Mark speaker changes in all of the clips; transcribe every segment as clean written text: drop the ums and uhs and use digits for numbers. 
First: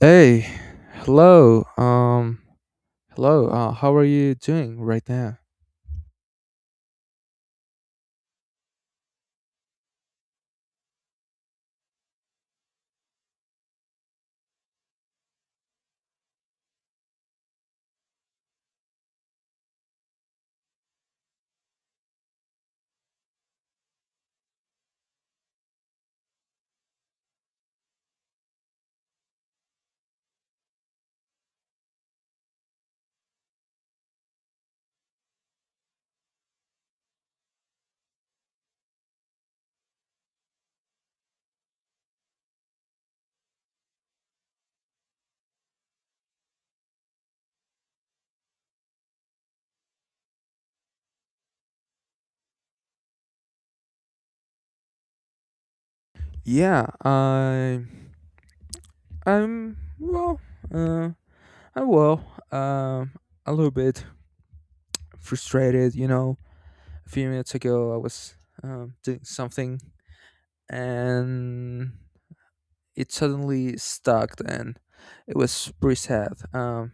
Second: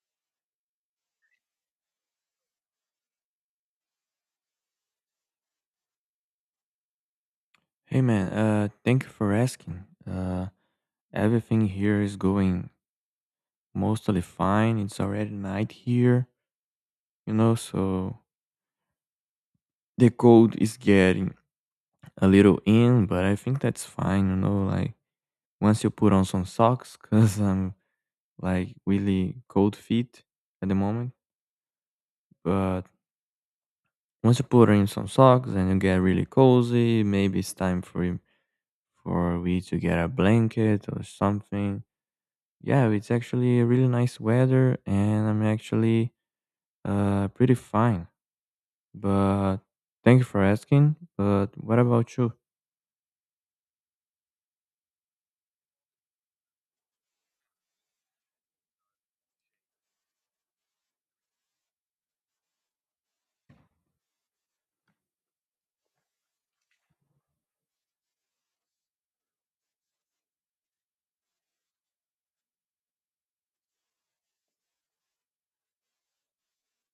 Speaker 1: Hey, hello. Hello. How are you doing right now?
Speaker 2: Hey man, thank you for asking. Uh, Everything here is going mostly fine. It's already night here, you know, so the cold is getting a little in, but I think that's fine, you know, like once you put on some socks, because I'm like really cold feet at the moment. But once you put in some socks and you get really cozy, maybe it's time for you, for we to get a blanket or something. Yeah, it's actually really nice weather and I'm actually pretty fine. But thank you for asking. But what about you?
Speaker 1: Yeah, I'm well. Uh, I'm well. Um, a little bit frustrated. You know, a few minutes ago I was doing something, and it suddenly stuck, and it was pretty sad.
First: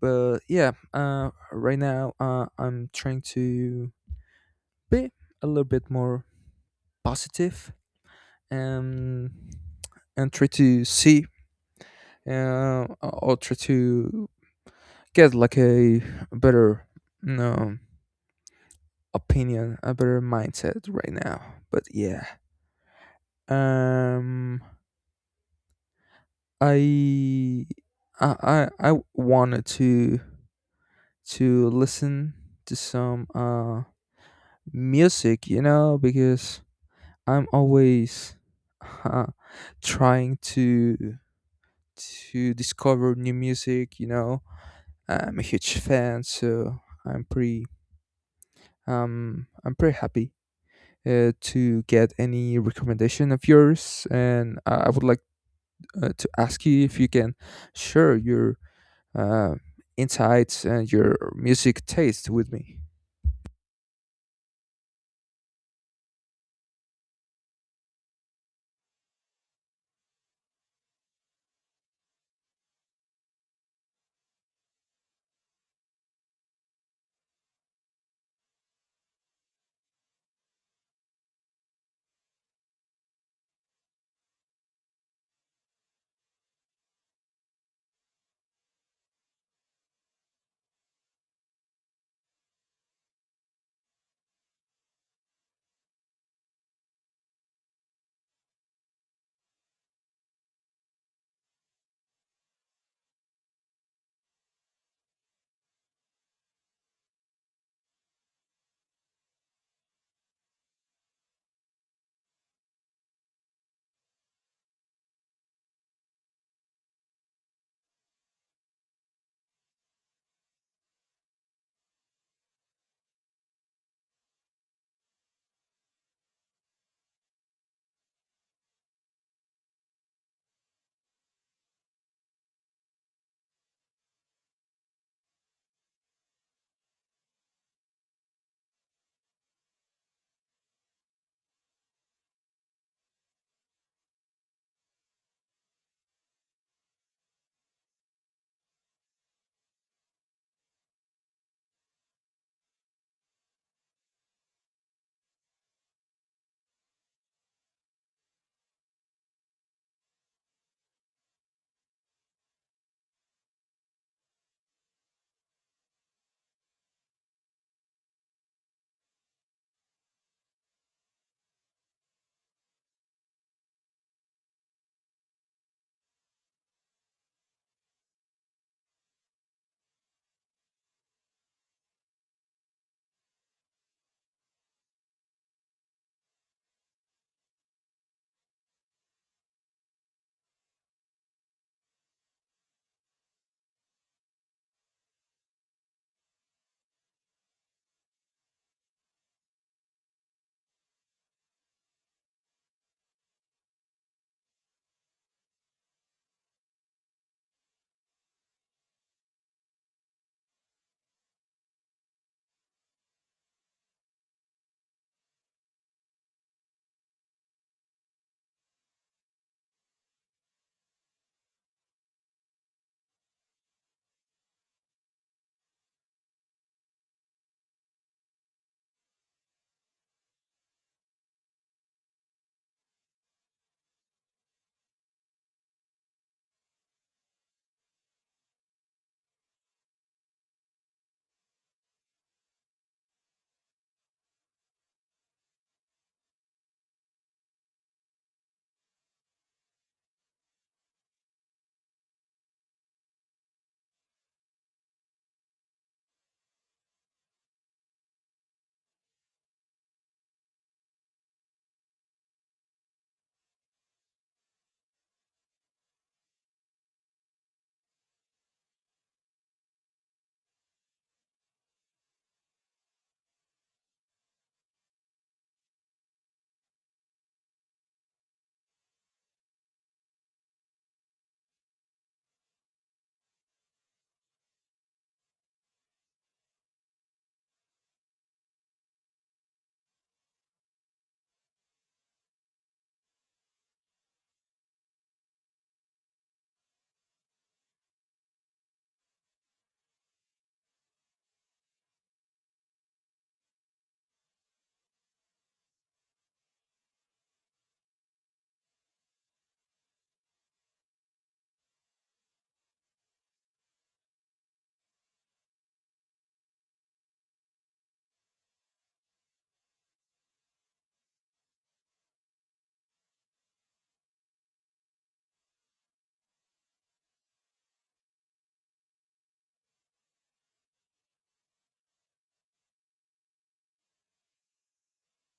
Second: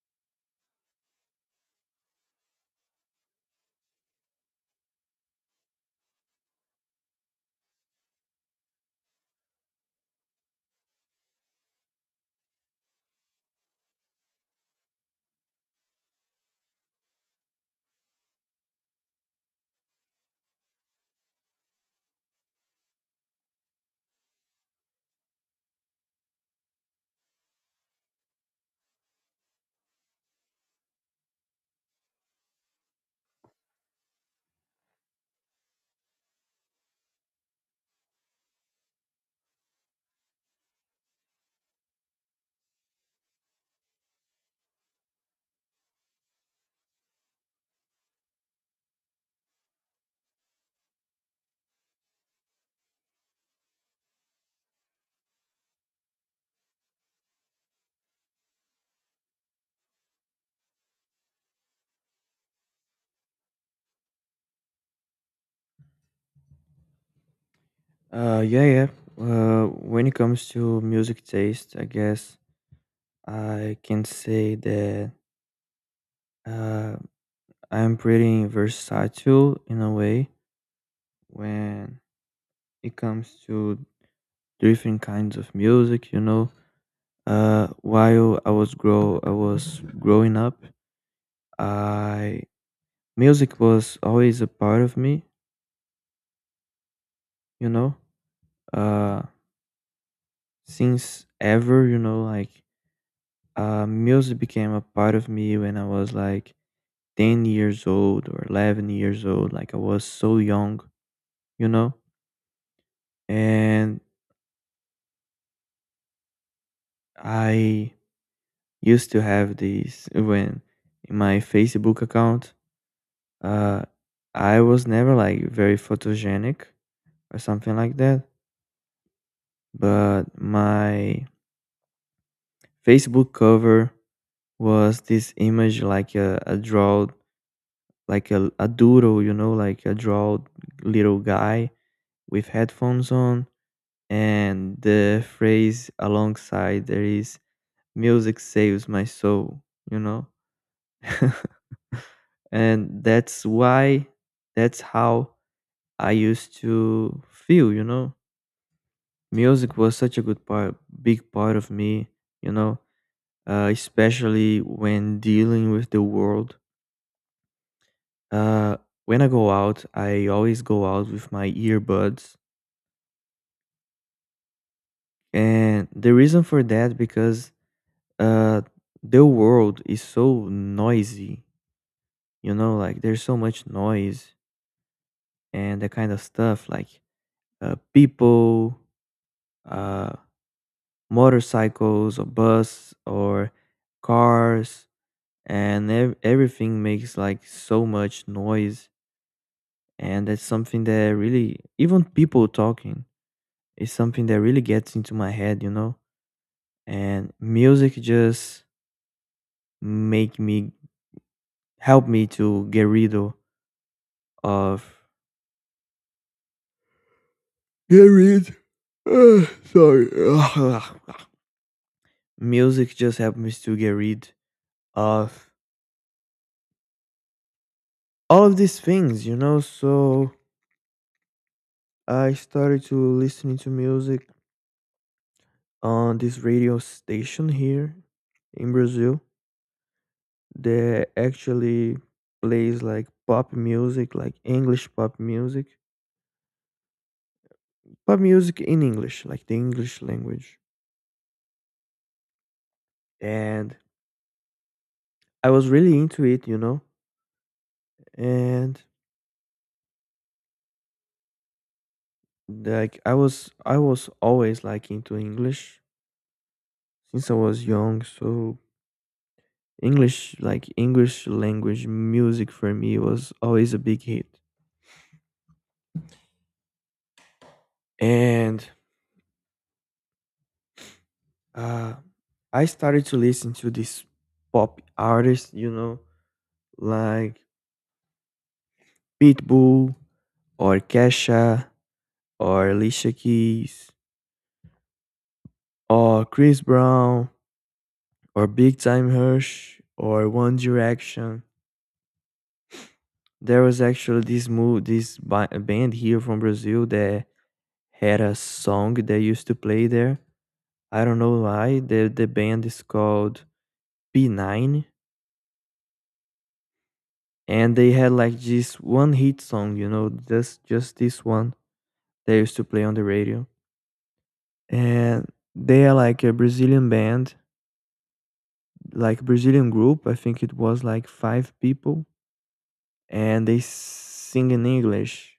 Speaker 1: But yeah, right now I'm trying to be a little bit more positive, and and try to see, or try to get like a better, you know, opinion, a better mindset right now. But yeah, um i I wanted to listen to some music, you know, because I'm always, uh, trying to discover new music. You know, I'm a huge fan, so I'm pretty I'm pretty happy, to get any recommendation of yours. And I would like, to ask you if you can share your, uh, insights and your music taste with me.
Speaker 2: Yeah, yeah. When it comes to music taste, I guess I can say that uh I'm pretty versatile in a way when it comes to different kinds of music, you know. While I was grow I was growing up, I music was always a part of me, you know, uh, since ever, you know, like music became a part of me when I was like 10 years old or 11 years old. Like I was so young, you know, and I used to have this when in my Facebook account. Uh, I was never like very photogenic or something like that, but my Facebook cover was this image like a draw, like a doodle, you know, like a draw, little guy with headphones on, and the phrase alongside there is music saves my soul, you know. And that's why, that's how I used to feel, you know. Music was such a good part, big part of me, you know, especially when dealing with the world. Uh, when I go out, I always go out with my earbuds, and the reason for that because uh the world is so noisy. You know, like there's so much noise and that kind of stuff, like people, uh, motorcycles or bus or cars, and everything makes like so much noise, and that's something that really, even people talking, it's something that really gets into my head, you know? And music just make me help me to get rid o- of get rid. Uh, sorry. music just helped me to get rid of all of these things, you know? So I started to listening to music on this radio station here in Brazil that actually plays like pop music, like English pop music, pop music in English, like the English language. And I was really into it, you know. And I was always like into English since I was young, so English language music for me was always a big hit. And uh I started to listen to these pop artists, you know, like Pitbull or Kesha or Alicia Keys or Chris Brown or Big Time Rush or One Direction. There was actually this band here from Brazil that had a song they used to play there. I don't know why. The band is called B9, and they had like this one hit song, you know, just this one they used to play on the radio. And they are like a Brazilian band, like Brazilian group. I think it was like five people, and they sing in English,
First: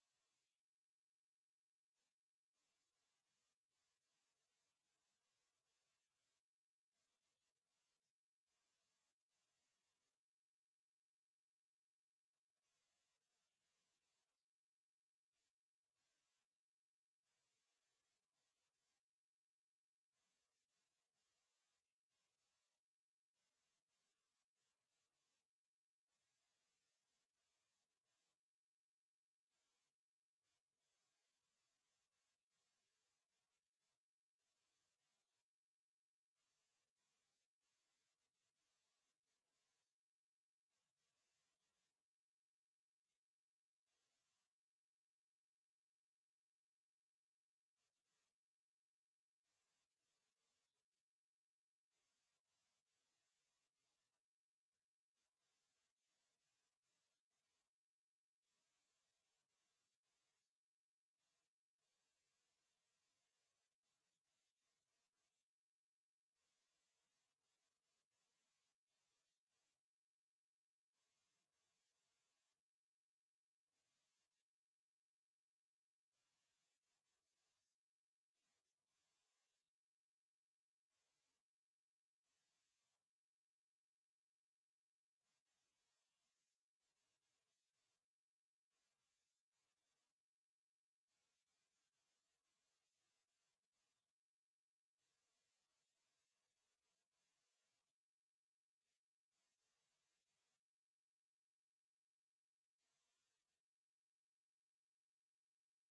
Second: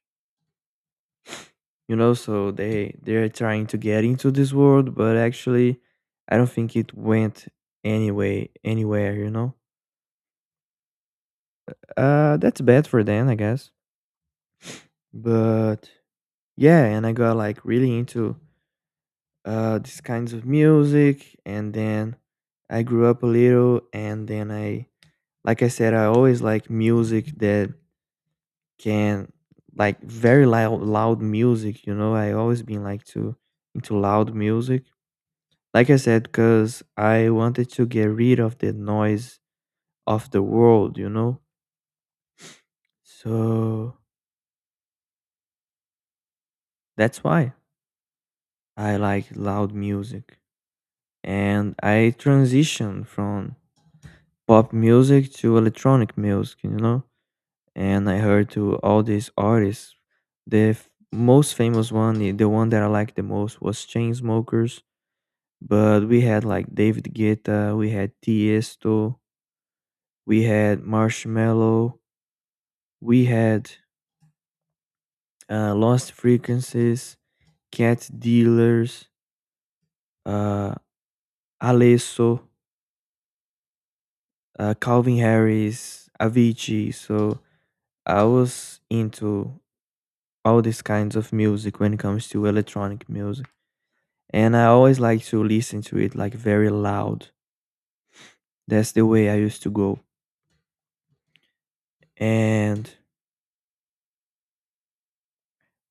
Speaker 2: you know, so they're trying to get into this world, but actually I don't think it went anywhere, you know. That's bad for them, I guess. But yeah, and I got like really into these kinds of music, and then I grew up a little, and then I like I said, I always like music that can, like very loud music, you know. I always been like to into loud music. Like I said, because I wanted to get rid of the noise of the world, you know? So that's why I like loud music. And I transitioned from pop music to electronic music, you know? And I heard to all these artists. Most famous one, the one that I liked the most was Chainsmokers. But we had like David Guetta, we had Tiesto, we had Marshmello, we had Lost Frequencies, Cat Dealers, uh, Alesso, Calvin Harris, Avicii. So I was into all these kinds of music when it comes to electronic music. And I always like to listen to it like very loud. That's the way I used to go. And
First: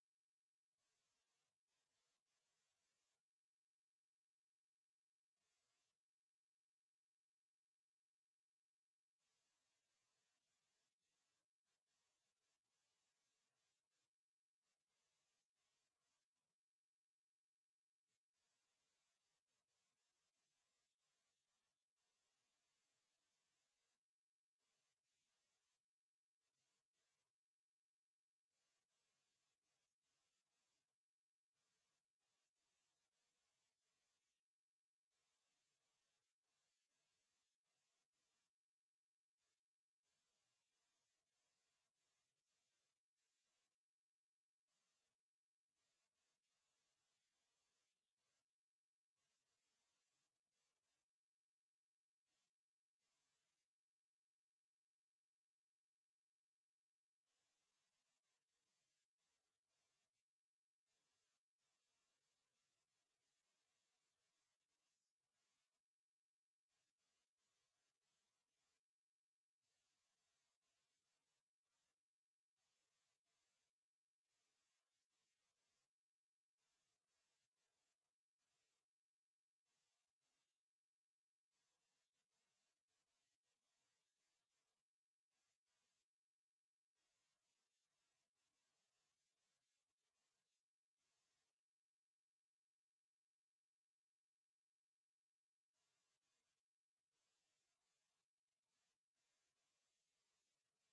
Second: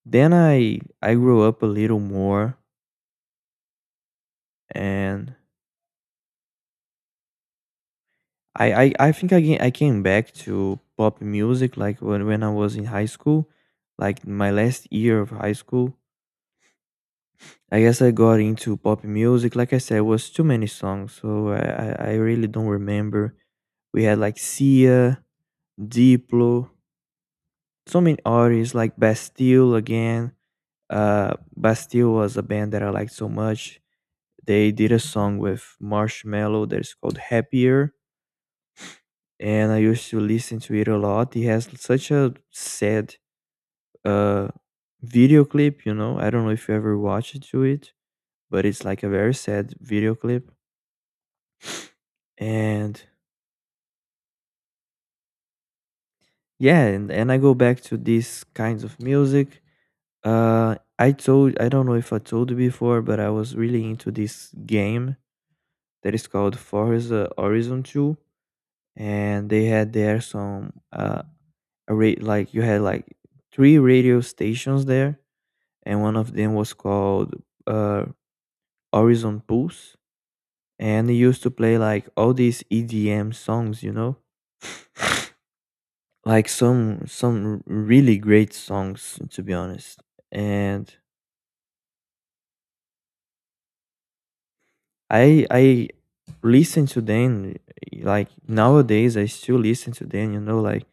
Speaker 2: then I grew up a little more, and I think I, ga- I came back to pop music like when I was in high school, like my last year of high school. I guess I got into pop music. Like I said, it was too many songs, so I really don't remember. We had like Sia, Diplo, so many artists like Bastille again. Bastille was a band that I liked so much. They did a song with Marshmello that is called Happier, and I used to listen to it a lot. He has such a sad uh video clip, you know. I don't know if you ever watched to it, but it's like a very sad video clip. And yeah, and I go back to these kinds of music. I don't know if I told you before, but I was really into this game that is called Forza Horizon 2, and they had there some a rate, like you had like three radio stations there, and one of them was called uh, Horizon Pulse, and he used to play like all these EDM songs, you know, like some really great songs to be honest. And I listen to them, like nowadays I still listen to them, you know, like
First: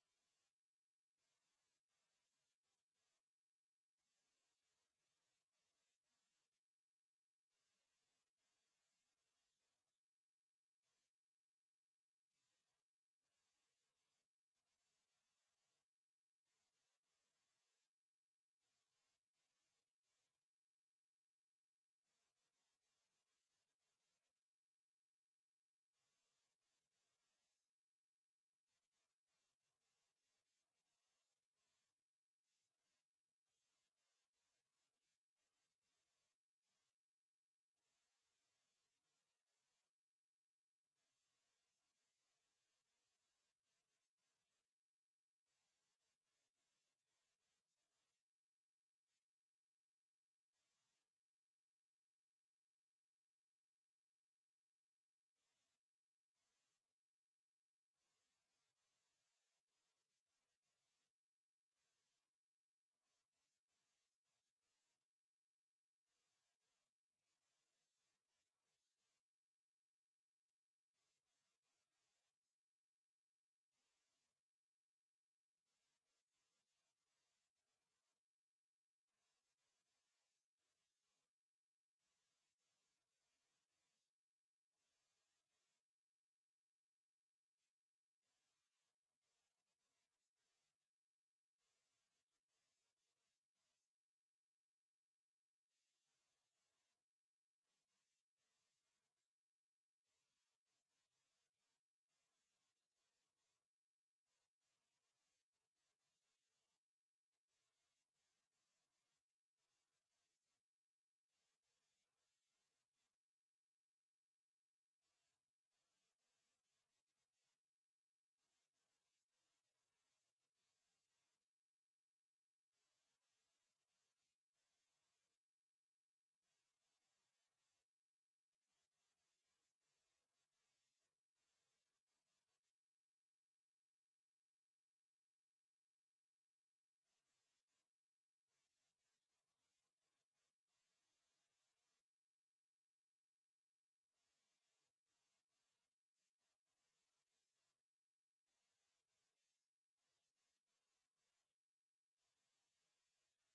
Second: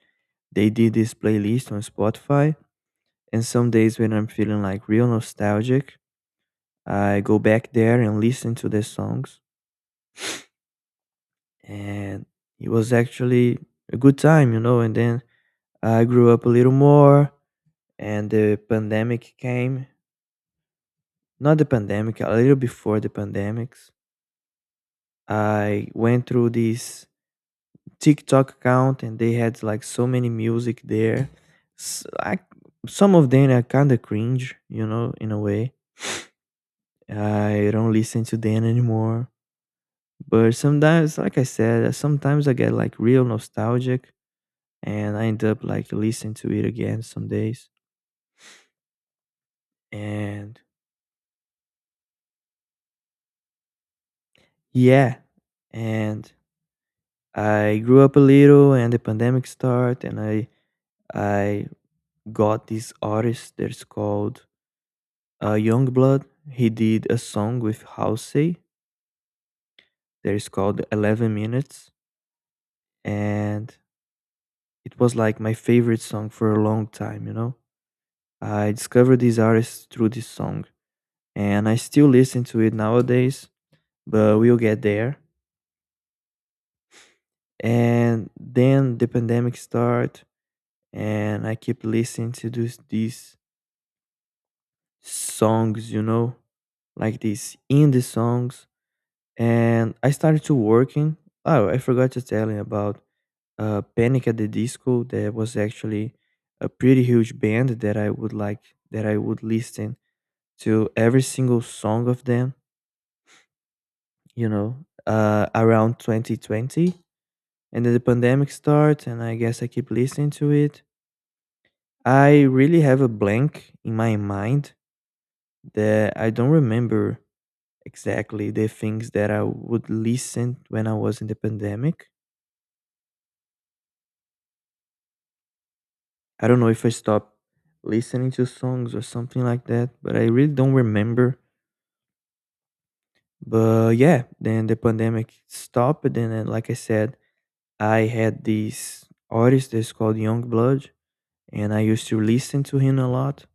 Speaker 2: they did this playlist on Spotify, and some days when I'm feeling like real nostalgic, I go back there and listen to the songs, and it was actually a good time, you know. And then I grew up a little more, and the pandemic came. Not the pandemic, a little before the pandemics. I went through this TikTok account, and they had like so many music there. S I Some of them are kind of cringe, you know, in a way. I don't listen to them anymore. But sometimes, like I said, sometimes I get like real nostalgic and I end up like listening to it again some days. And yeah, and I grew up a little, and the pandemic start, and I got this artist that's called Youngblood. He did a song with Halsey that is called 11 Minutes, and it was like my favorite song for a long time. You know, I discovered this artist through this song, and I still listen to it nowadays. But we'll get there, and then the pandemic start, and I keep listening to those these songs, you know, like these indie songs, and I started to working. Oh, I forgot to tell you about Panic at the Disco, that was actually a pretty huge band that I would listen to every single song of them, you know, around 2020. And then the pandemic start, and I guess I keep listening to it. I really have a blank in my mind that I don't remember exactly the things that I would listen when I was in the pandemic. I don't know if I stopped listening to songs or something like that, but I really don't remember. But yeah, then the pandemic stopped, and then, like I said, I had this artist that's called Youngblood, and I used to listen to him a lot.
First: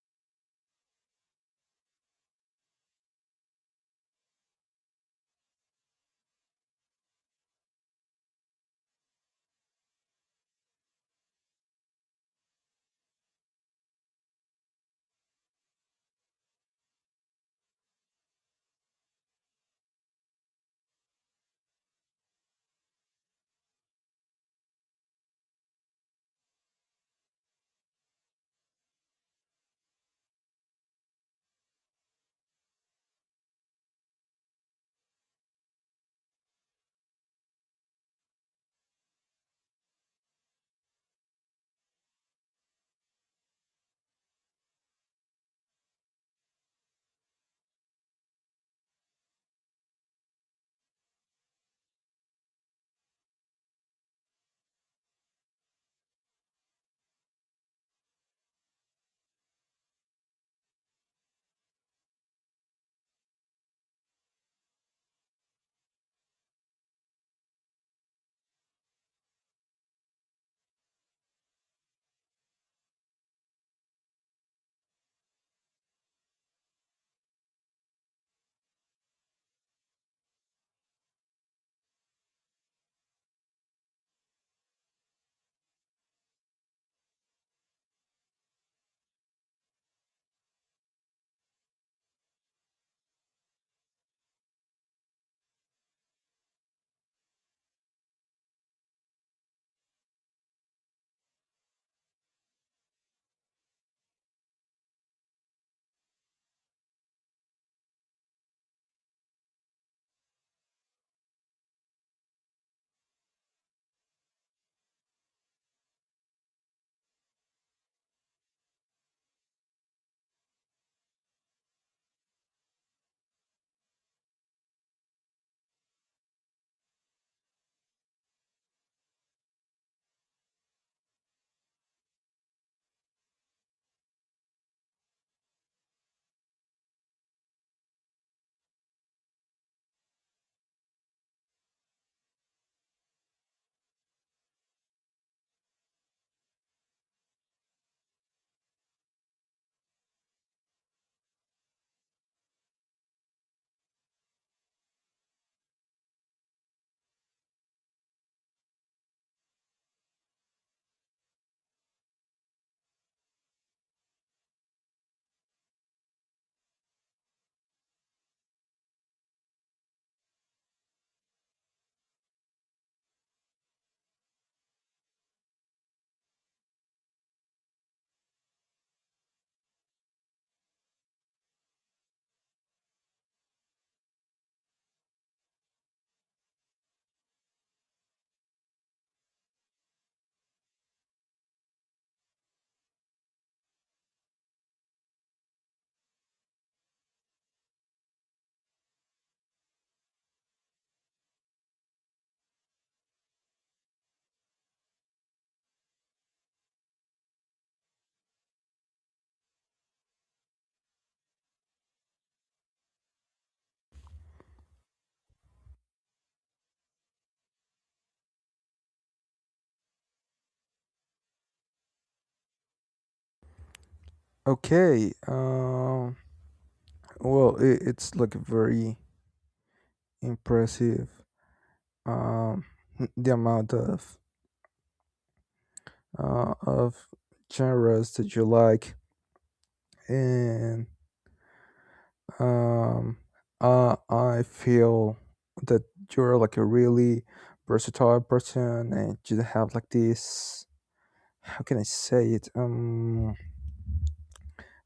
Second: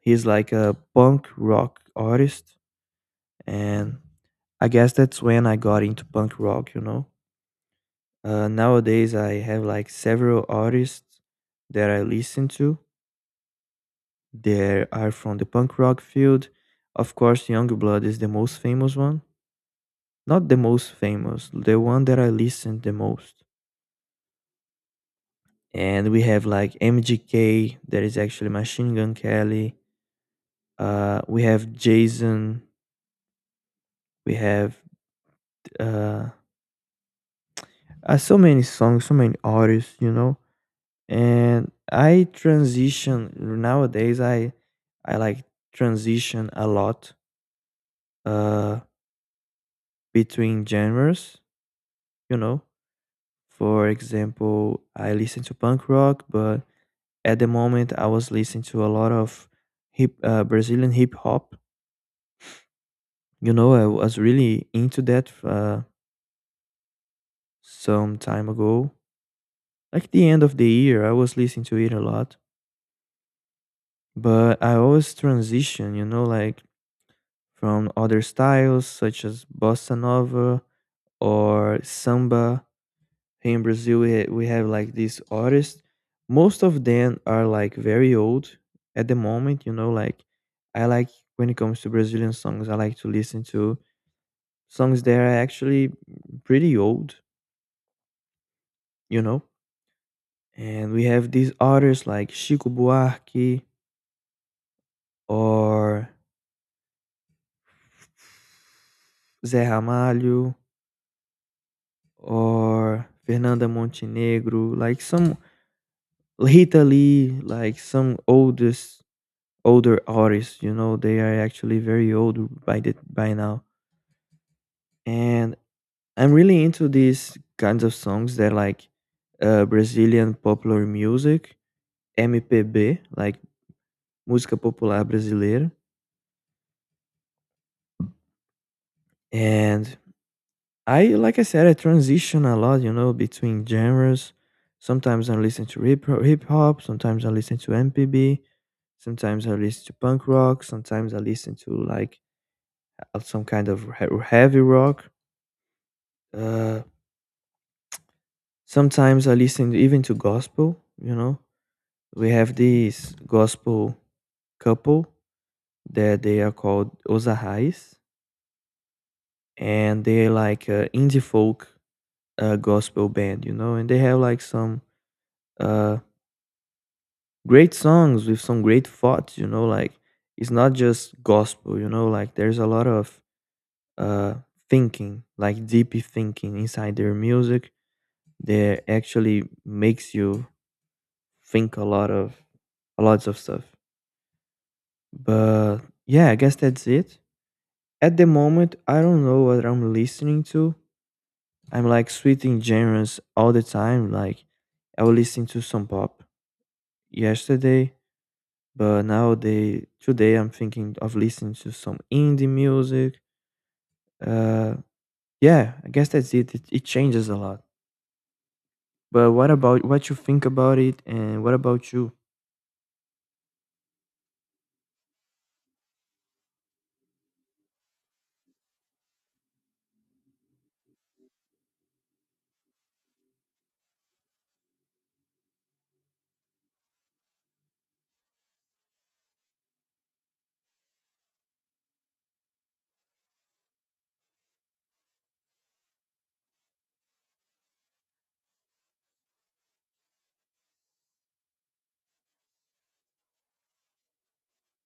Speaker 2: He's like a punk rock artist, and I guess that's when I got into punk rock, you know. Nowadays, I have like several artists that I listen to. They are from the punk rock field. Of course, Youngblood is the most famous one. Not the most famous, the one that I listen the most. And we have like MGK, that is actually Machine Gun Kelly. We have Jason. We have uh, so many songs, so many artists, you know. And I transition nowadays. I like transition a lot uh between genres, you know. For example, I listen to punk rock, but at the moment I was listening to a lot of hip Brazilian hip hop, you know. I was really into that some time ago, like the end of the year I was listening to it a lot. But I always transition, you know, like from other styles such as bossa nova or samba. Here in Brazil, we have like these artists. Most of them are like very old at the moment, you know. Like, I like, when it comes to Brazilian songs, I like to listen to songs that are actually pretty old, you know. And we have these artists like Chico Buarque or Zé Ramalho or Fernanda Montenegro, like some Rita Lee, like some oldest older artists, you know, they are actually very old by now. And I'm really into these kinds of songs that like Brazilian popular music, MPB, like música popular brasileira. And like I said, I transition a lot, you know, between genres. Sometimes I listen to hip hop, sometimes I listen to MPB, sometimes I listen to punk rock, sometimes I listen to like of some kind of heavy rock. Uh, Sometimes I listen even to gospel. You know, we have this gospel couple that they are called Ozahais, and they're like a indie folk gospel band. You know, and they have like some uh, great songs with some great thoughts. You know, like it's not just gospel. You know, like there's a lot of uh, thinking, like deep thinking inside their music that actually makes you think a lots of stuff. But yeah, I guess that's it. At the moment, I don't know what I'm listening to. I'm like switching genres all the time. Like I was listening to some pop yesterday, but now they today I'm thinking of listening to some indie music. Uh, yeah, I guess that's it. It changes a lot. But what you think about it, and what about you?
Speaker 1: Okay. Well, it's like a very impressive. Um. The amount of, uh, of genres that you like, and um I feel that you're like a really versatile person, and you have like this, how can I say it,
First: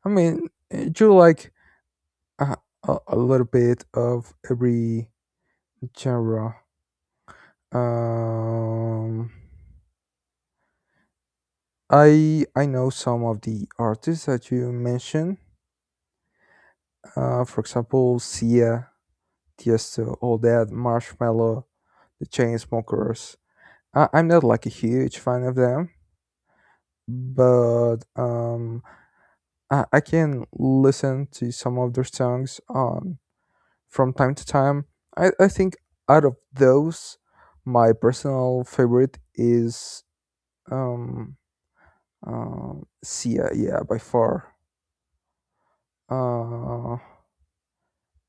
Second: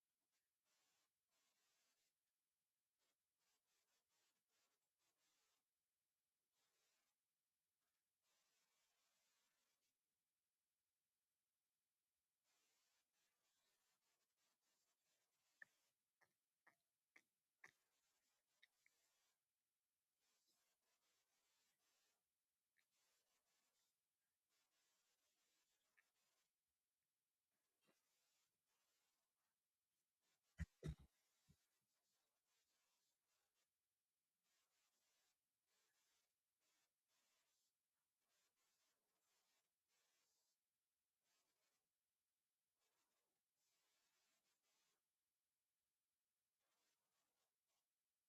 Speaker 1: I mean, you like a, a little bit of every genre. um I know some of the artists that you mentioned, for example, Sia, Tiesto, All That, Marshmello, the Chainsmokers. I'm not like a huge fan of them, but, I can listen to some of their songs on from time to time. I think out of those, my personal favorite is, um, Sia, yeah, by far. Uh,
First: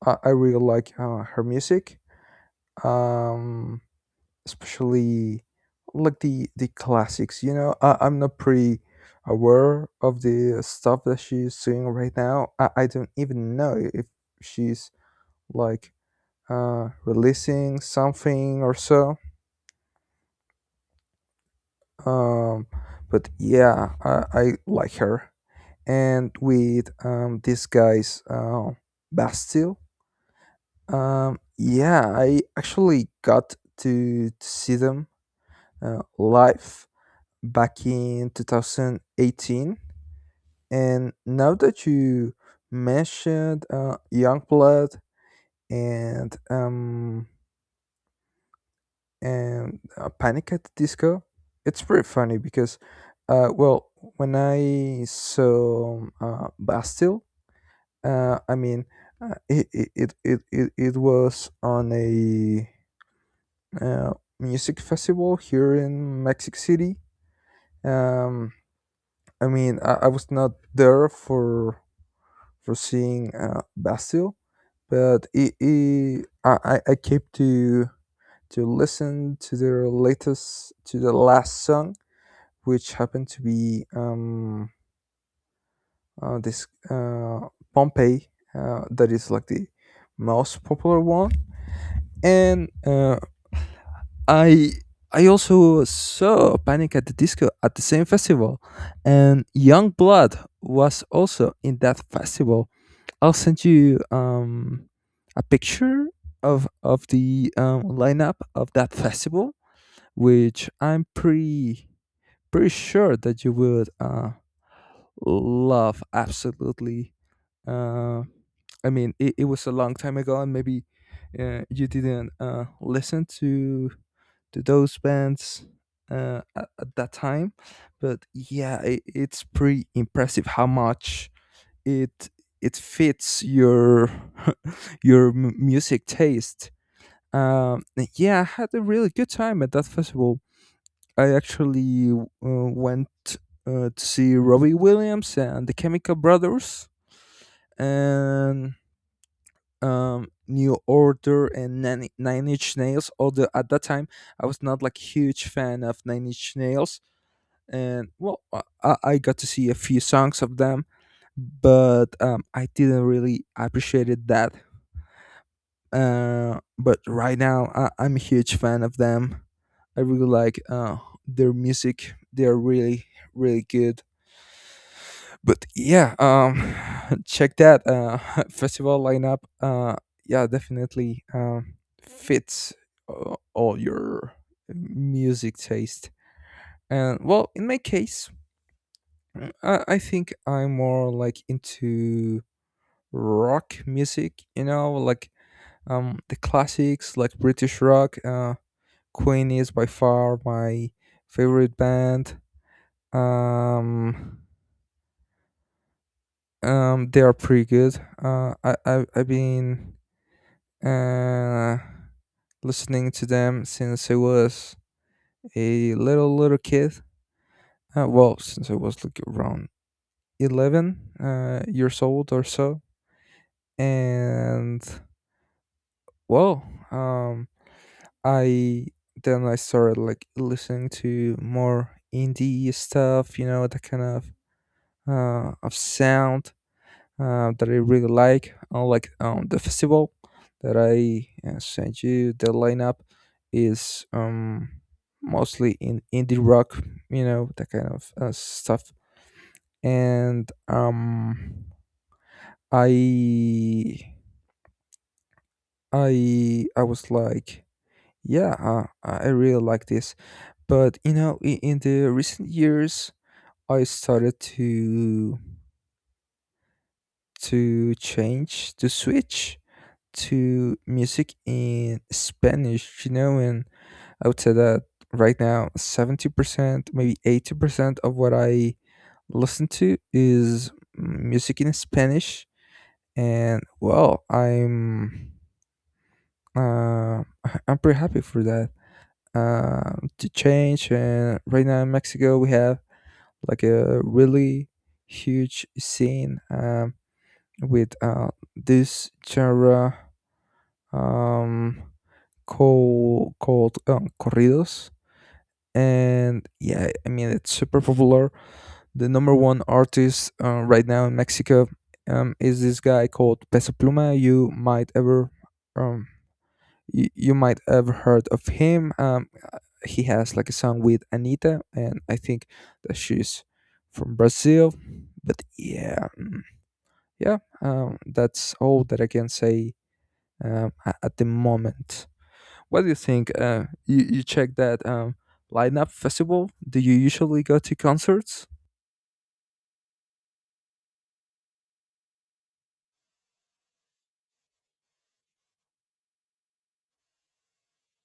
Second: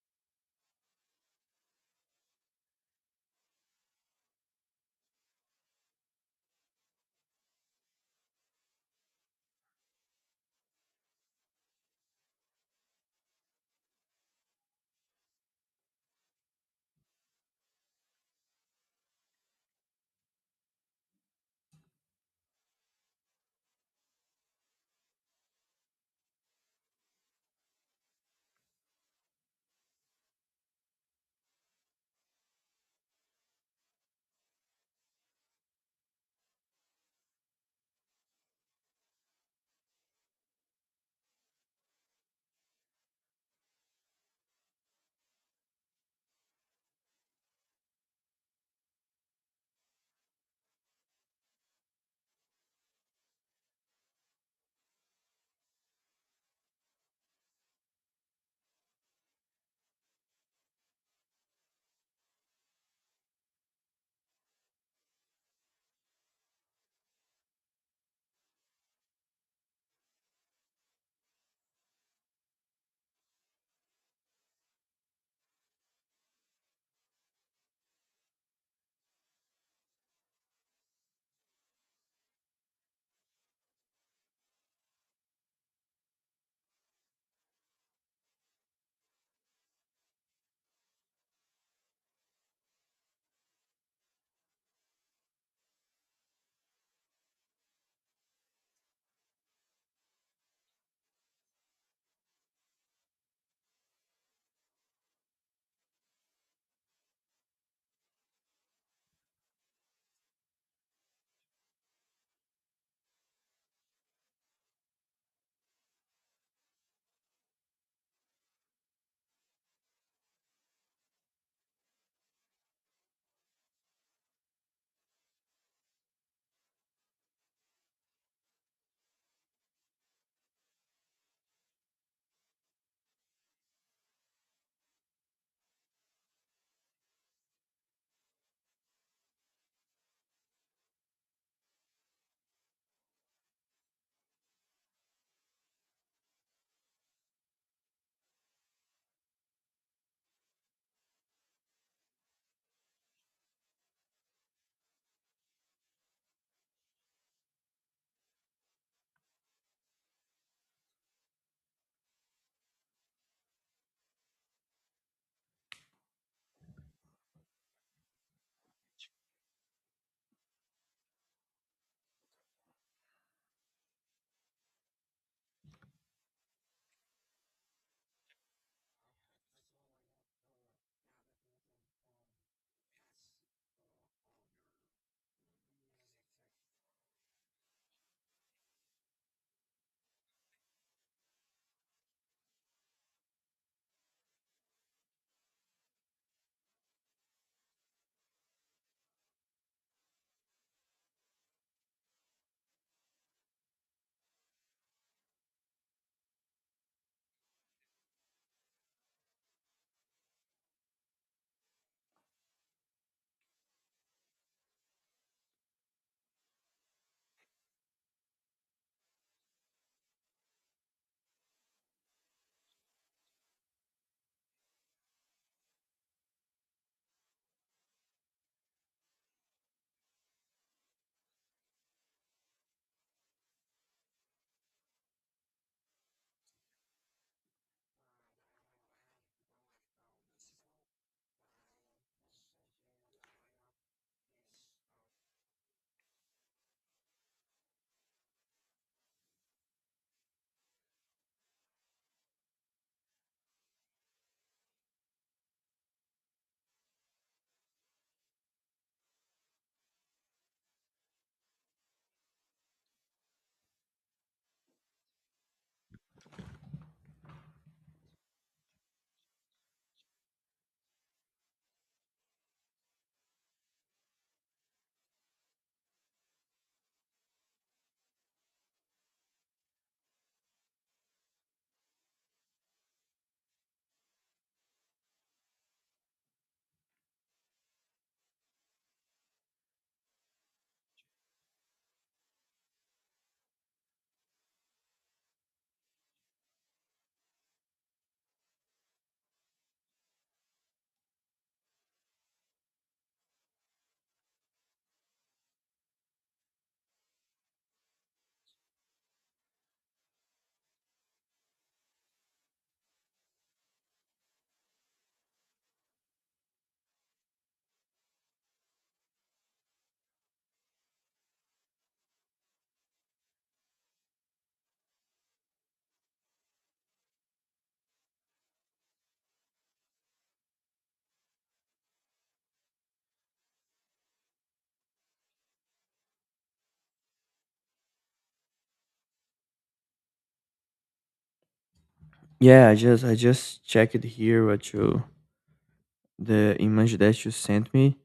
Speaker 1: I really like, her music. Um, Especially like the classics, you know. I'm not pretty aware of the stuff that she's doing right now. I don't even know if she's like, releasing something or so. um but yeah, I like her. And with, this guy's, Bastille. Yeah, I actually got to see them, live back in 2018. And now that you mentioned, Youngblood and, Panic at the Disco, it's pretty funny because, well, when I saw, Bastille, I mean, it was on a, uh, music festival here in Mexico City. Um, I mean, I was not there for seeing, Bastille, but, I keep to listen to their latest, to the last song, which happened to be, this, Pompeii, that is like the most popular one, and, I I also saw Panic at the Disco at the same festival, and Youngblood was also in that festival. I'll send you, a picture of the, lineup of that festival, which I'm pretty sure that you would, love absolutely. Uh, I mean, it was a long time ago, and maybe, you didn't, listen to those bands, at that time, but yeah, it's pretty impressive how much it it fits your your music taste. Um, yeah, I had a really good time at that festival. I actually, went, to see Robbie Williams and the Chemical Brothers, and, New Order and Nine Inch Nails. Although at that time I was not like huge fan of Nine Inch Nails, and well, I got to see a few songs of them, but, I didn't really appreciate it that. But right now, I'm a huge fan of them. I really like, their music. They are really, really good. But yeah, check that, festival lineup. Yeah, definitely, fits, all your music taste. And well, in my case, I think I'm more like into rock music. You know, like, the classics, like British rock. Queen is by far my favorite band. Um, they are pretty good. I've been, uh listening to them since I was a little kid. Well, since I was like around 11, years old or so, and well, um, I then I started like listening to more indie stuff, you know, that kind of, sound, that I really like, unlike, the festival that I, sent you. The lineup is, mostly in indie rock, you know, that kind of, stuff. And, I, I was like, yeah, I really like this. But you know, in the recent years, I started to change, to switch to music in Spanish, you know, and I would say that right now 70%, maybe 80% of what I listen to is music in Spanish. And well, I'm uh, I'm pretty happy for that. To change, and right now in Mexico we have like a really huge scene, with, this genre. Um, called corridos. And yeah, I mean, it's super popular. The number one artist, right now in Mexico, is this guy called Peso Pluma. You might ever, um, you might have heard of him, he has like a song with Anita, and I think that she's from Brazil. But yeah, yeah, that's all that I can say, at the moment. What do you think? You check that, lineup festival? Do you usually go to concerts?
Speaker 2: Yeah, I just checked here what you the image that you sent me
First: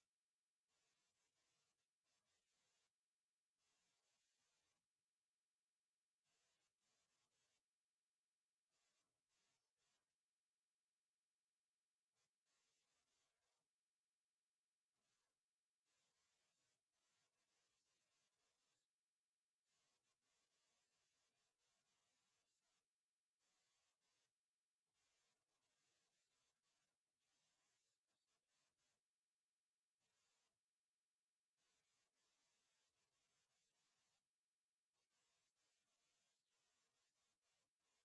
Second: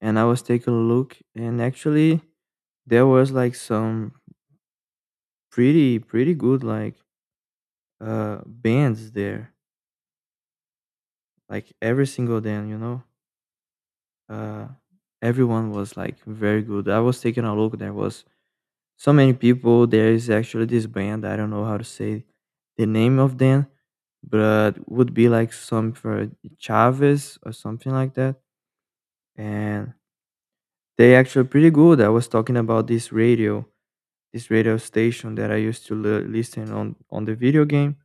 Speaker 2: and I was taking a look, and actually there was like some pretty good like bands there. Like every single band, you know. Uh Everyone was like very good. I was taking a look, there was so many people. There is actually this band, I don't know how to say the name of them, but would be like some for Chavez or something like that. And they actually pretty good. I was talking about this radio. This radio station that I used to listen on the video game.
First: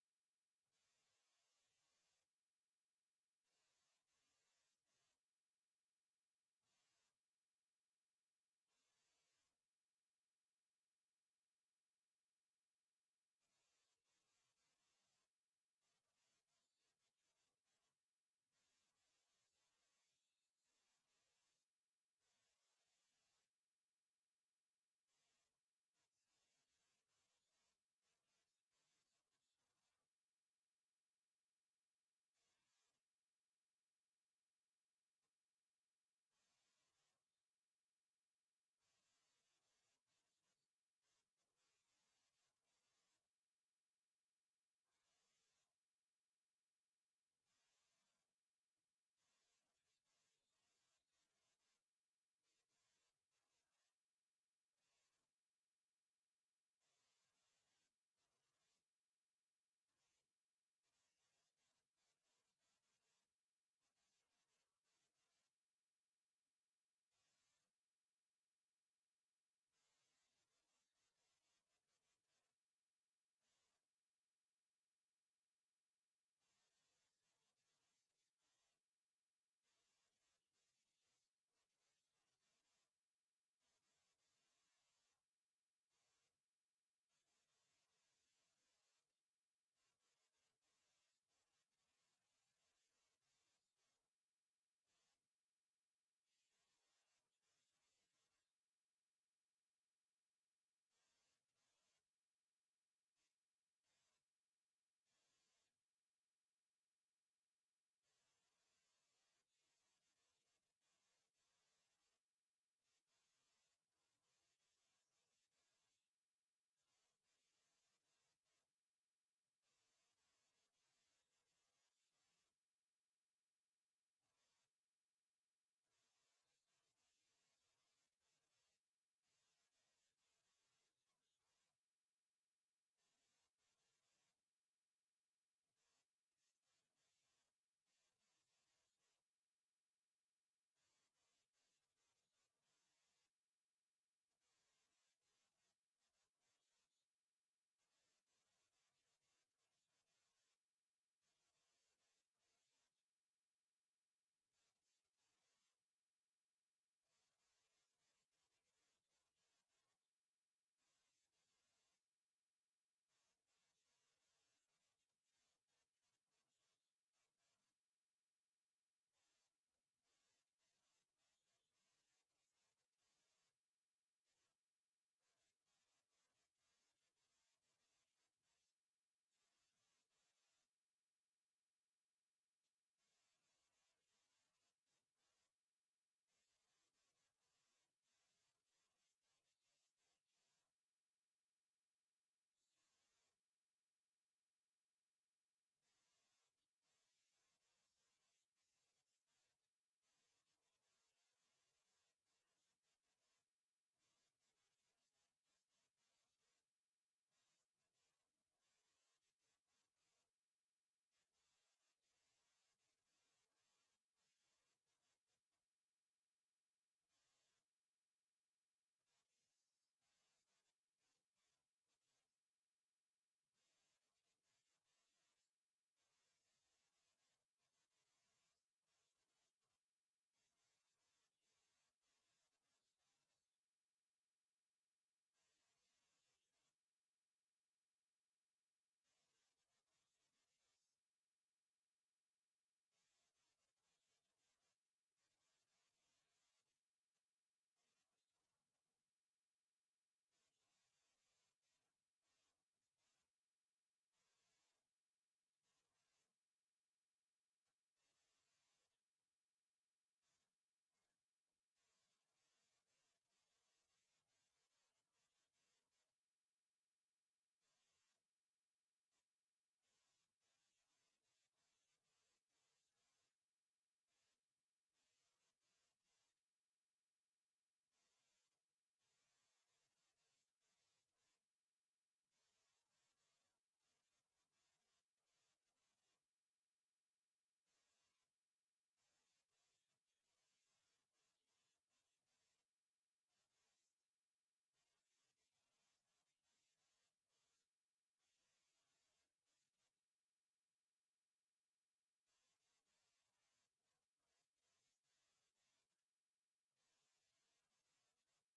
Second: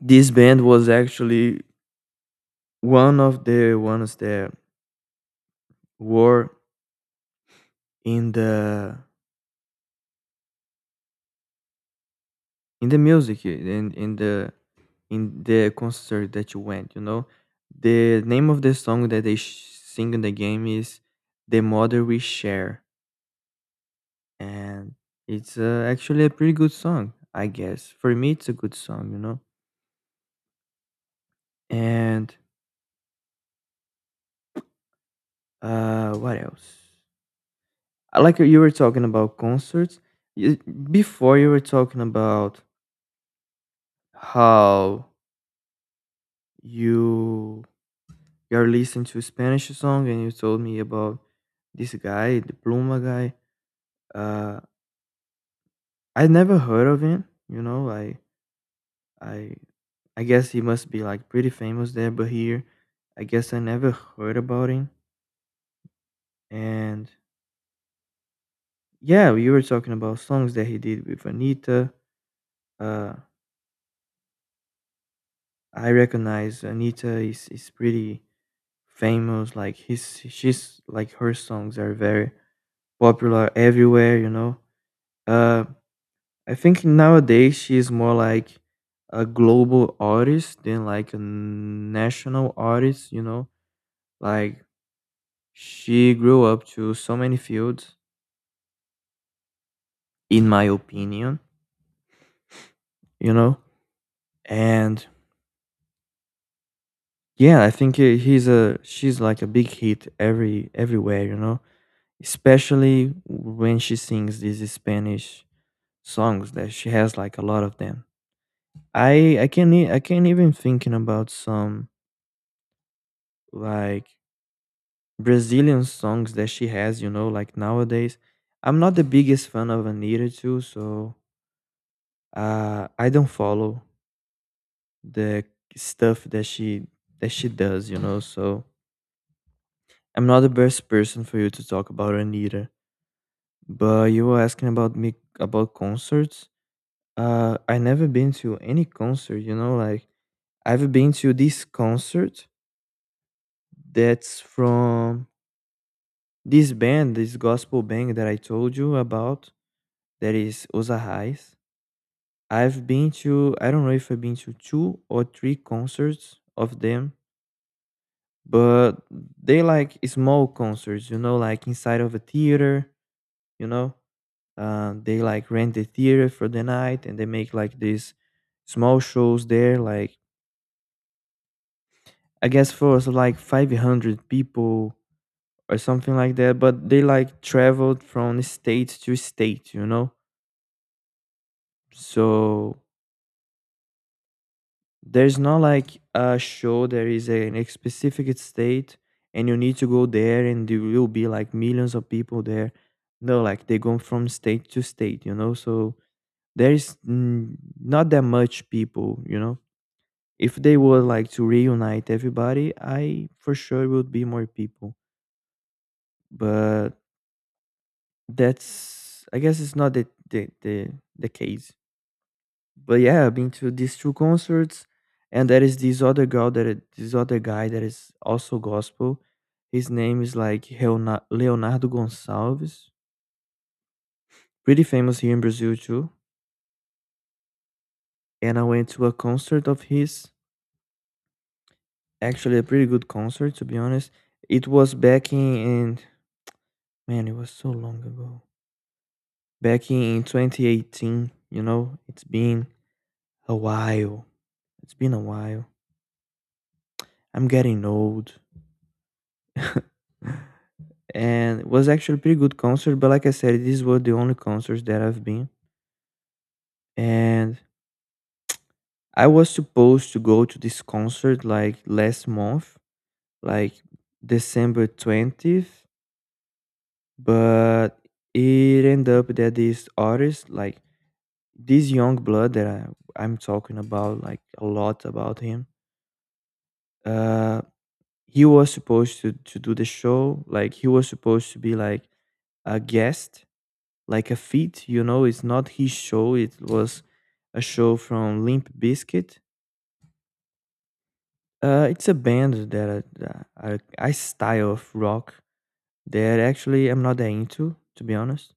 Speaker 2: This band was actually one of the ones that were in the in the music in the concert that you went. You know, the name of the song that they sing in the game is "The Mother We Share," and it's actually a pretty good song, I guess. For me, it's a good song. You know, and what else? I like you were talking about concerts you, before you were talking about how you you're listening to Spanish song and you told me about this guy the pluma guy, uh I never heard of him, you know, i I guess he must be like pretty famous there but here I guess I never heard about him. And yeah, you were talking about songs that he did with Anita. uh I recognize Anita is pretty famous. Like his, she's like her songs are very popular everywhere. You know, uh, I think nowadays she's more like a global artist than like a national artist. You know, like she grew up to so many fields, in my opinion. You know, and yeah, I think he- he's a she's like a big hit everywhere. You know, especially when she sings these Spanish songs that she has like a lot of them. I can not even thinking about some like Brazilian songs that she has, you know, like nowadays. I'm not the biggest fan of Anita too, so I don't follow the stuff that she does, you know. So I'm not the best person for you to talk about Anita. But you were asking about me about concerts. I never been to any concert, you know, like I've been to this concert that's from this band, this gospel band that I told you about, that is Osahais. I've been to, I don't know if I've been to two or three concerts of them, but they like small concerts, you know, like inside of a theater, you know. They like rent the theater for the night and they make like these small shows there, like I guess for us, like 500 people or something like that, but they like traveled from state to state, you know. So there's not like a show there is a, in a specific state and you need to go there and there will be like millions of people there. No, like they go from state to state, you know. So there is not that much people, you know. If they would like to reunite everybody I for sure would be more people, but that's I guess it's not the the, the case. But yeah, I've been to these two concerts, and there is this other girl that this other guy that is also gospel. His name is like Leonardo Gonçalves, pretty famous here in Brazil too. And I went to a concert of his, actually a pretty good concert to be honest. It was in man, it was so long ago. Back in 2018, you know, it's been a while. It's been a while. I'm getting old. And it was actually a pretty good concert. But like I said, these were the only concerts that I've been, and I was supposed to go to this concert like last month, like December 20th, but it ended up that this artist, like this young blood that I'm talking about, like a lot about him. Uh, he was supposed to do the show, like he was supposed to be like a guest like a feat. You know, it's not his show. It was a show from Limp Bizkit. It's a band that I style of rock that actually I'm not that into, to be honest.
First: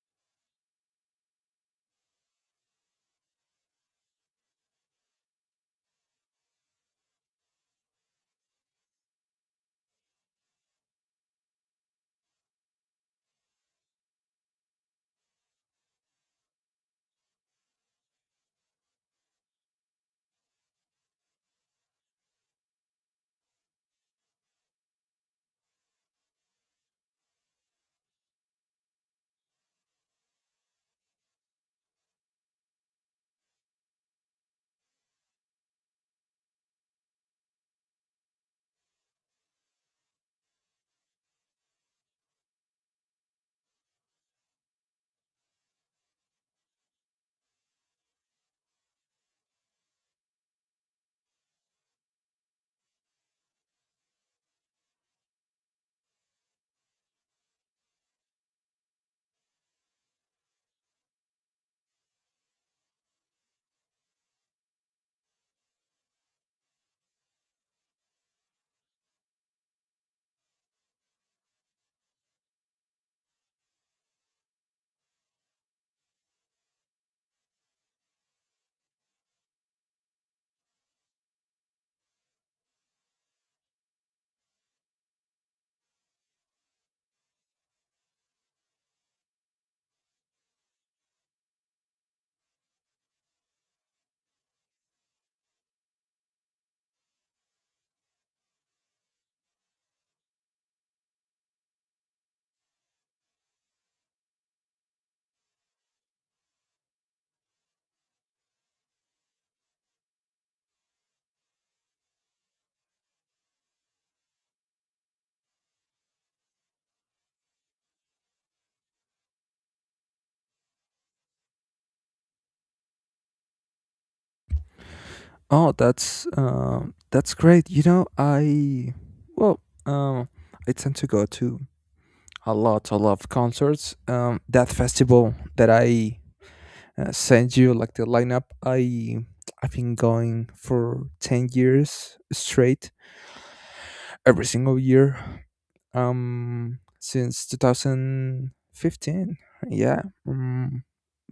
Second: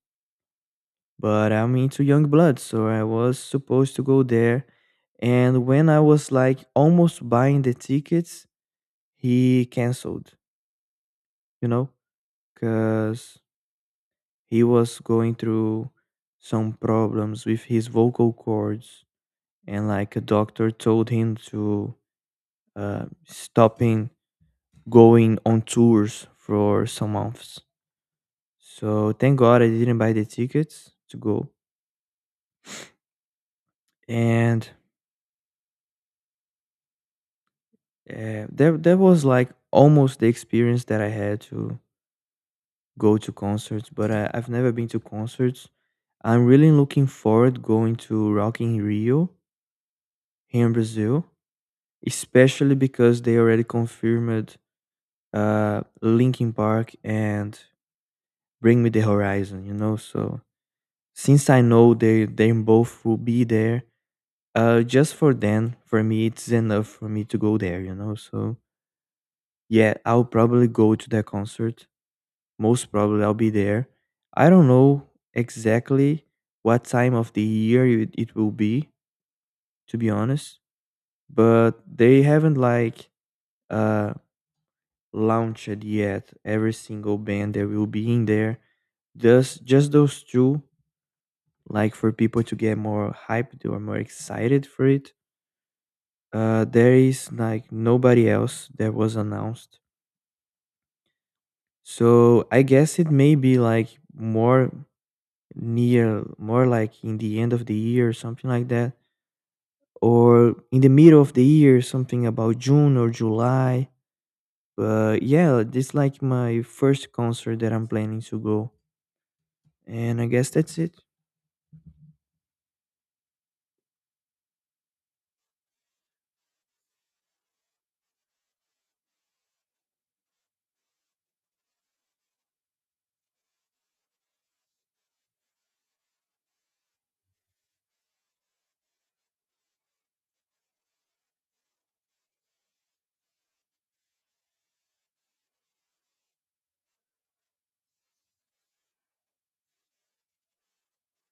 Speaker 2: But I'm into Young Blood, so I was supposed to go there. And when I was like almost buying the tickets, he canceled. You know, because he was going through some problems with his vocal cords, and like a doctor told him to stopping going on tours for some months. So thank God I didn't buy the tickets to go, and that that was like almost the experience that I had to go to concerts. But I've never been to concerts. I'm really looking forward going to Rock in Rio here in Brazil, especially because they already confirmed Linkin Park and Bring Me the Horizon, you know? So since I know they both will be there, just for them, for me it's enough for me to go there, you know? So yeah, I'll probably go to that concert. Most probably I'll be there. I don't know exactly what time of the year it will be, to be honest, but they haven't like uh launched yet every single band that will be in there. Just those two, like for people to get more hyped or more excited for it. There is like nobody else that was announced. So I guess it may be like more near, more like in the end of the year or something like that, or in the middle of the year, something about June or July. But yeah, this like my first concert that I'm planning to go, and I guess that's it.
Speaker 1: Oh, that's, that's great. You know, I well, I tend to go to a lot of concerts. That festival that I, sent you, like the lineup, I've been going for 10 years straight, every single year, since 2015. Yeah, mm,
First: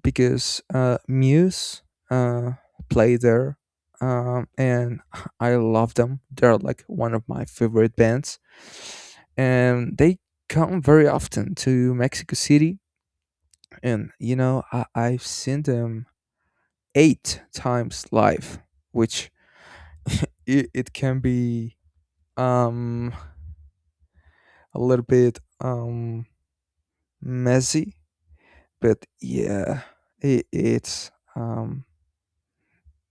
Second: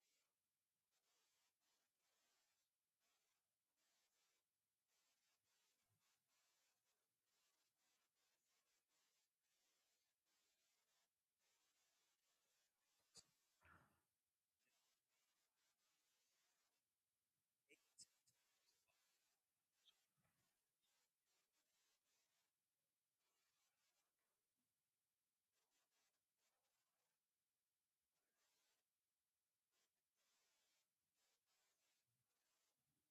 Speaker 1: because, Muse, uh, play there, and I love them. They're like one of my favorite bands, and they come very often to Mexico City. And you know, I've seen them eight times live, which it can be, um a little bit, messy, but yeah, it's um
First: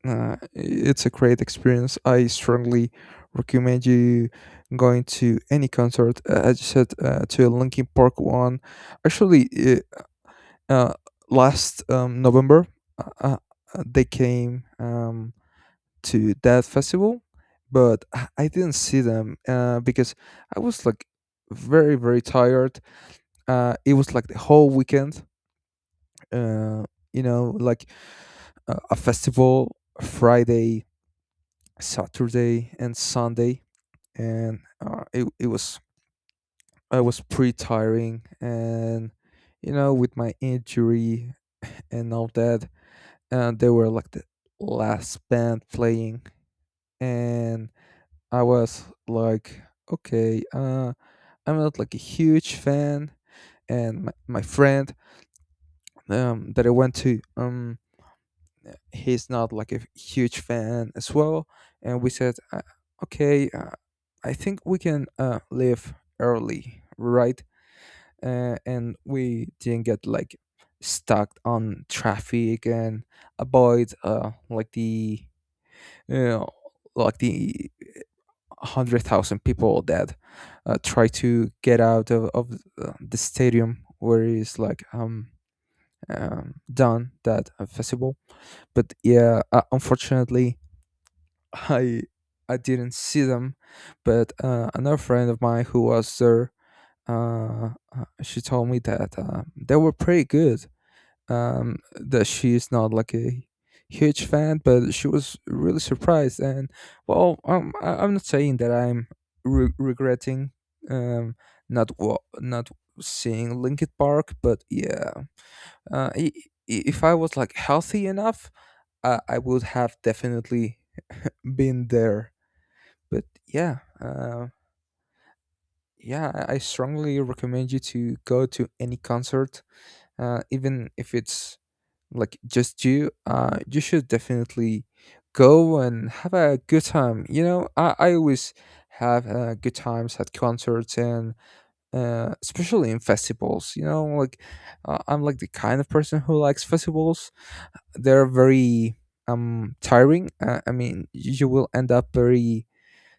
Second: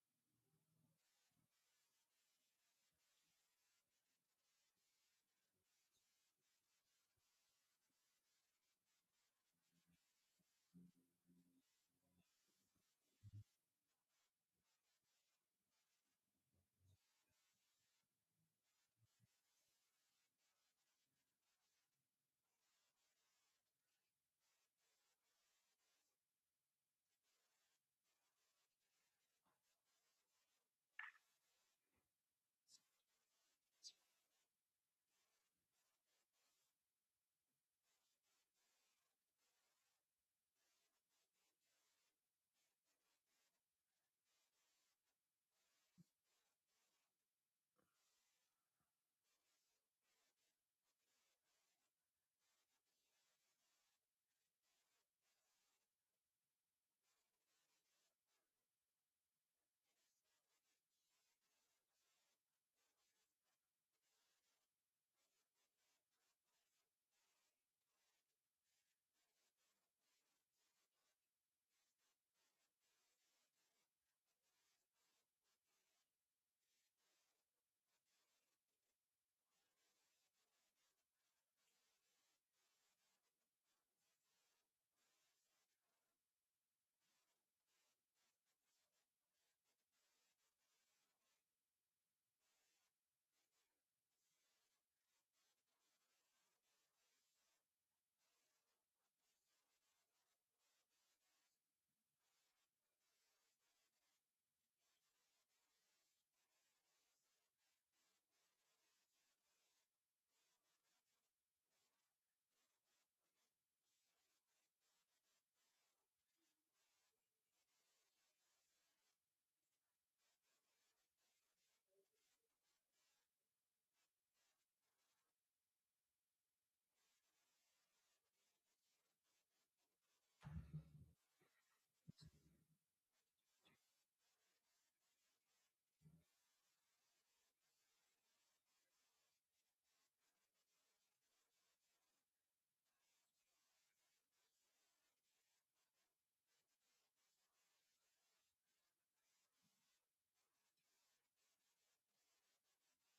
Speaker 1: uh, it's a great experience. I strongly recommend you going to any concert. As you said, to a Linkin Park one. Actually, uh, uh, last, November, uh, they came, to that festival, but I didn't see them, because I was like very, very tired. It was like the whole weekend. Uh, you know, like, a festival, Friday, Saturday, and Sunday, and, it was, I was pretty tiring, and you know, with my injury and all that, and they were like the last band playing, and I was like, okay, I'm not like a huge fan, and my friend, that I went to, he's not like a huge fan as well, and we said, okay, I think we can, leave early, right? And we didn't get like stuck on traffic, and avoid, like the, you know, like the 100,000 people that, try to get out of, the stadium where it's like, done that, festival. But yeah, unfortunately I I didn't see them, but, another friend of mine who was there, uh, she told me that, they were pretty good. That she's not like a huge fan, but she was really surprised. And well, I'm not saying that I'm regretting, um, not not seeing Linkin Park, but yeah, uh, i- if I was like healthy enough, I would have definitely been there. But yeah, yeah, I strongly recommend you to go to any concert, even if it's like just you. You should definitely go and have a good time. You know, I always have, good times at concerts, and, especially in festivals. You know, like, I'm like the kind of person who likes festivals. They're very, tiring. I mean, you will end up very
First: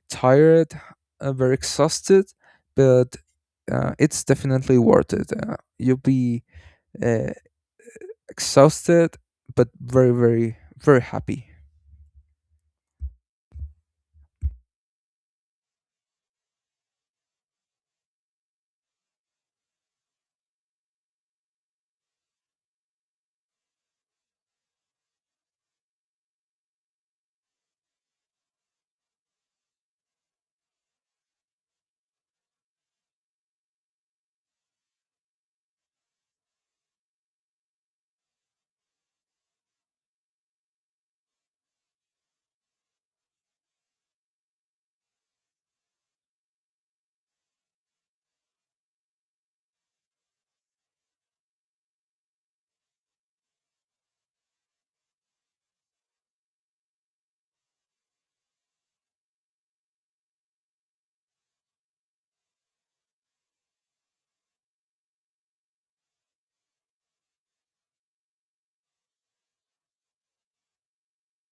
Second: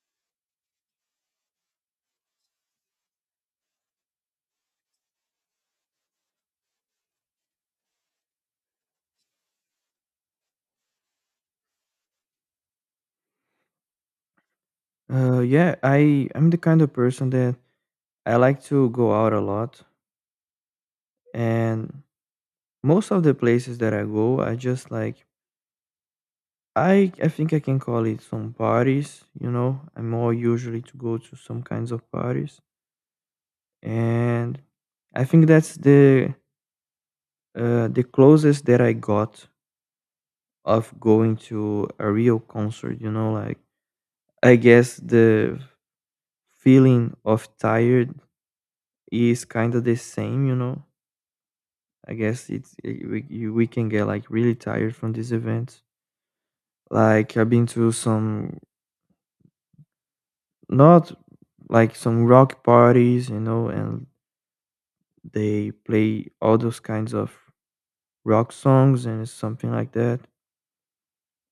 Speaker 1: tired, very exhausted, but, it's definitely worth it. You'll be, uh, exhausted, but very, very, very happy.
Speaker 2: Yeah, I I'm the kind of person that I like to go out a lot, and most of the places that I go, I just like I think I can call it some parties, you know. I'm more usually to go to some kinds of parties, and I think that's the closest that I got of going to a real concert, you know. Like I guess the feeling of tired is kind of the same, you know. I guess it's we we can get like really tired from these events. Like I've been to some. Not like some rock parties, you know, and they play all those kinds of rock songs and something like that.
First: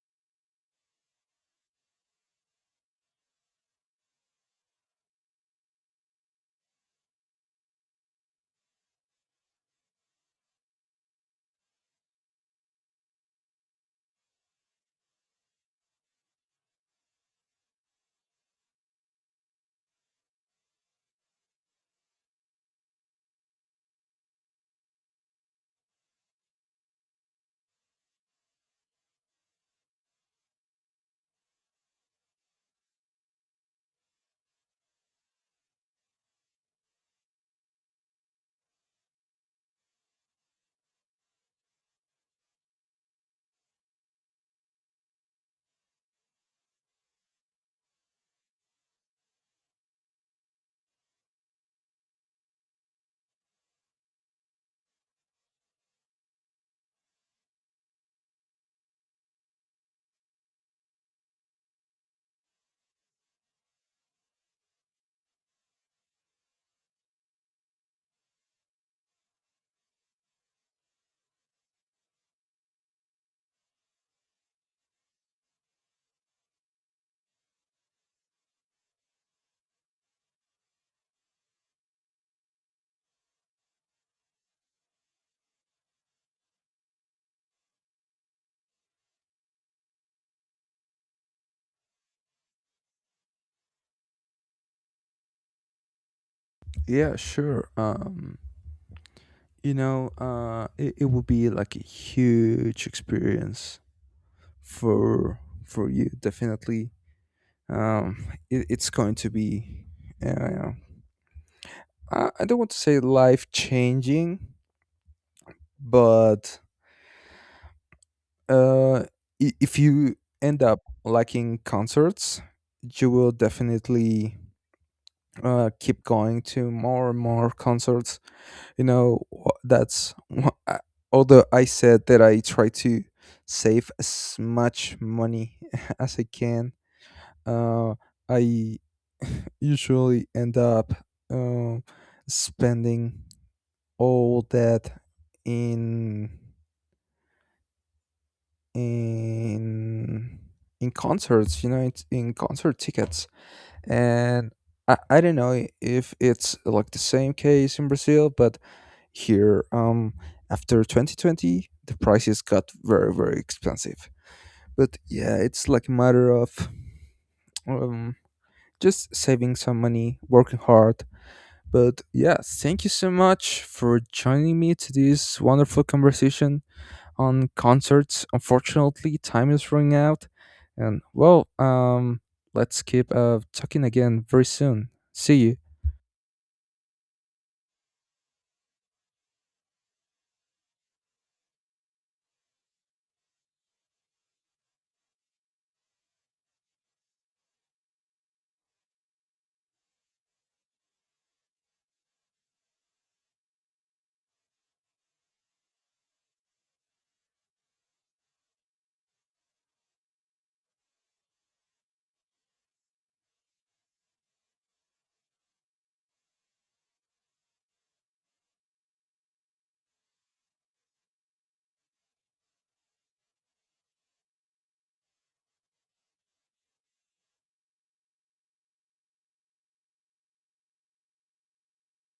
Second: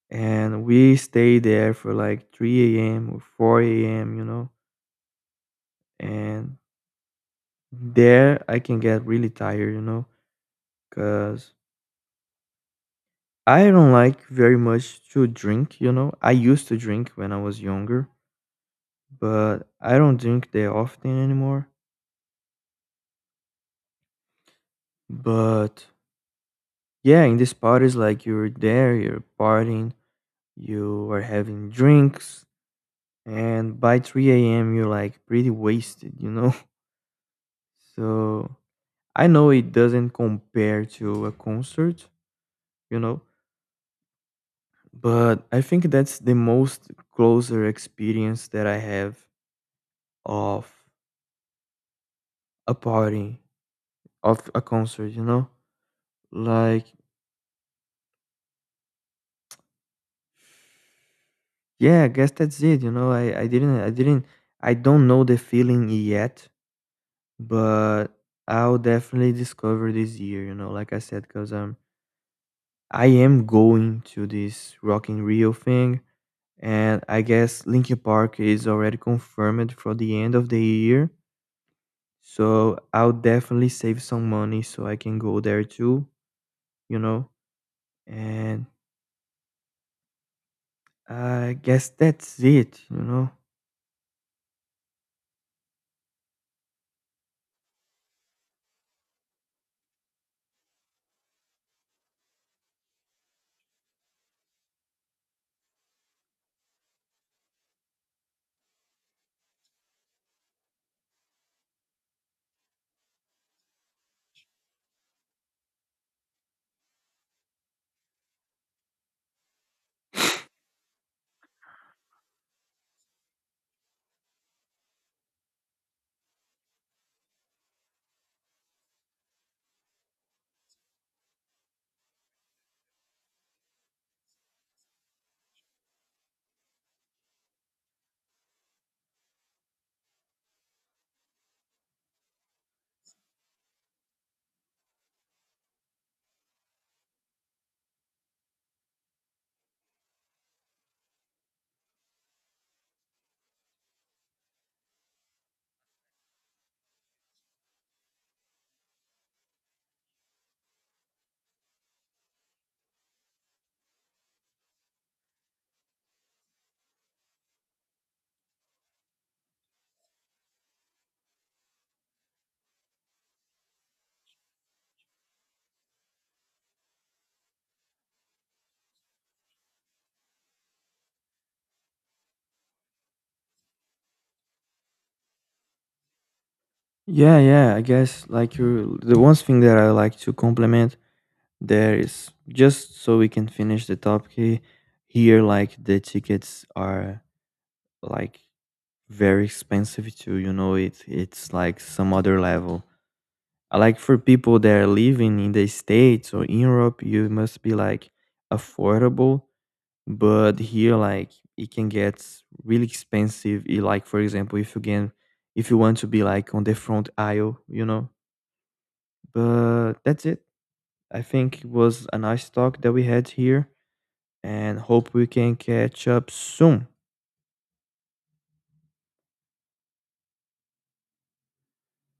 Speaker 2: And we stay there for like 3 a.m. or 4 a.m., you know. And there I can get really tired, you know, because I don't like very much to drink, you know. I used to drink when I was younger, but I don't drink that often anymore. But yeah, in these parties, like you're there, you're partying, you are having drinks, and by 3 a.m., you're like pretty wasted, you know? So I know it doesn't compare to a concert, you know, but I think that's the most closer experience that I have of a party, of a concert, you know? Like, yeah, I guess that's it, you know? I don't know the feeling yet, but I'll definitely discover this year, you know, like I said, because I am going to this Rock in Rio thing, and I guess Linkin Park is already confirmed for the end of the year. So I'll definitely save some money so I can go there too, you know. And I guess that's it, you know.
Speaker 1: Yeah, sure. You know, it will be like a huge experience for you. Definitely, um, it's going to be. Uh, I don't want to say life changing, but, uh, if you end up liking concerts, you will definitely, keep going to more and more concerts. You know, although I said that I try to save as much money as I can, uh I usually end up, um spending all that in in in concerts. You know, it's in concert tickets, and I don't know if it's like the same case in Brazil, but here, after 2020 the prices got very, very expensive. But yeah, it's like a matter of, um just saving some money, working hard. But yeah, thank you so much for joining me to this wonderful conversation on concerts. Unfortunately, time is running out, and well, let's keep, talking again very soon. See you.
Speaker 2: Yeah, yeah. I guess like you, the one thing that I like to compliment there is just so we can finish the topic here. Like the tickets are like very expensive too, you know, it's like some other level. Like for people that are living in the states or in Europe, you must be like affordable, but here like it can get really expensive. Like for example if you can if you want to be like on the front aisle, you know. But that's it. I think it was a nice talk that we had here, and hope we can catch up soon.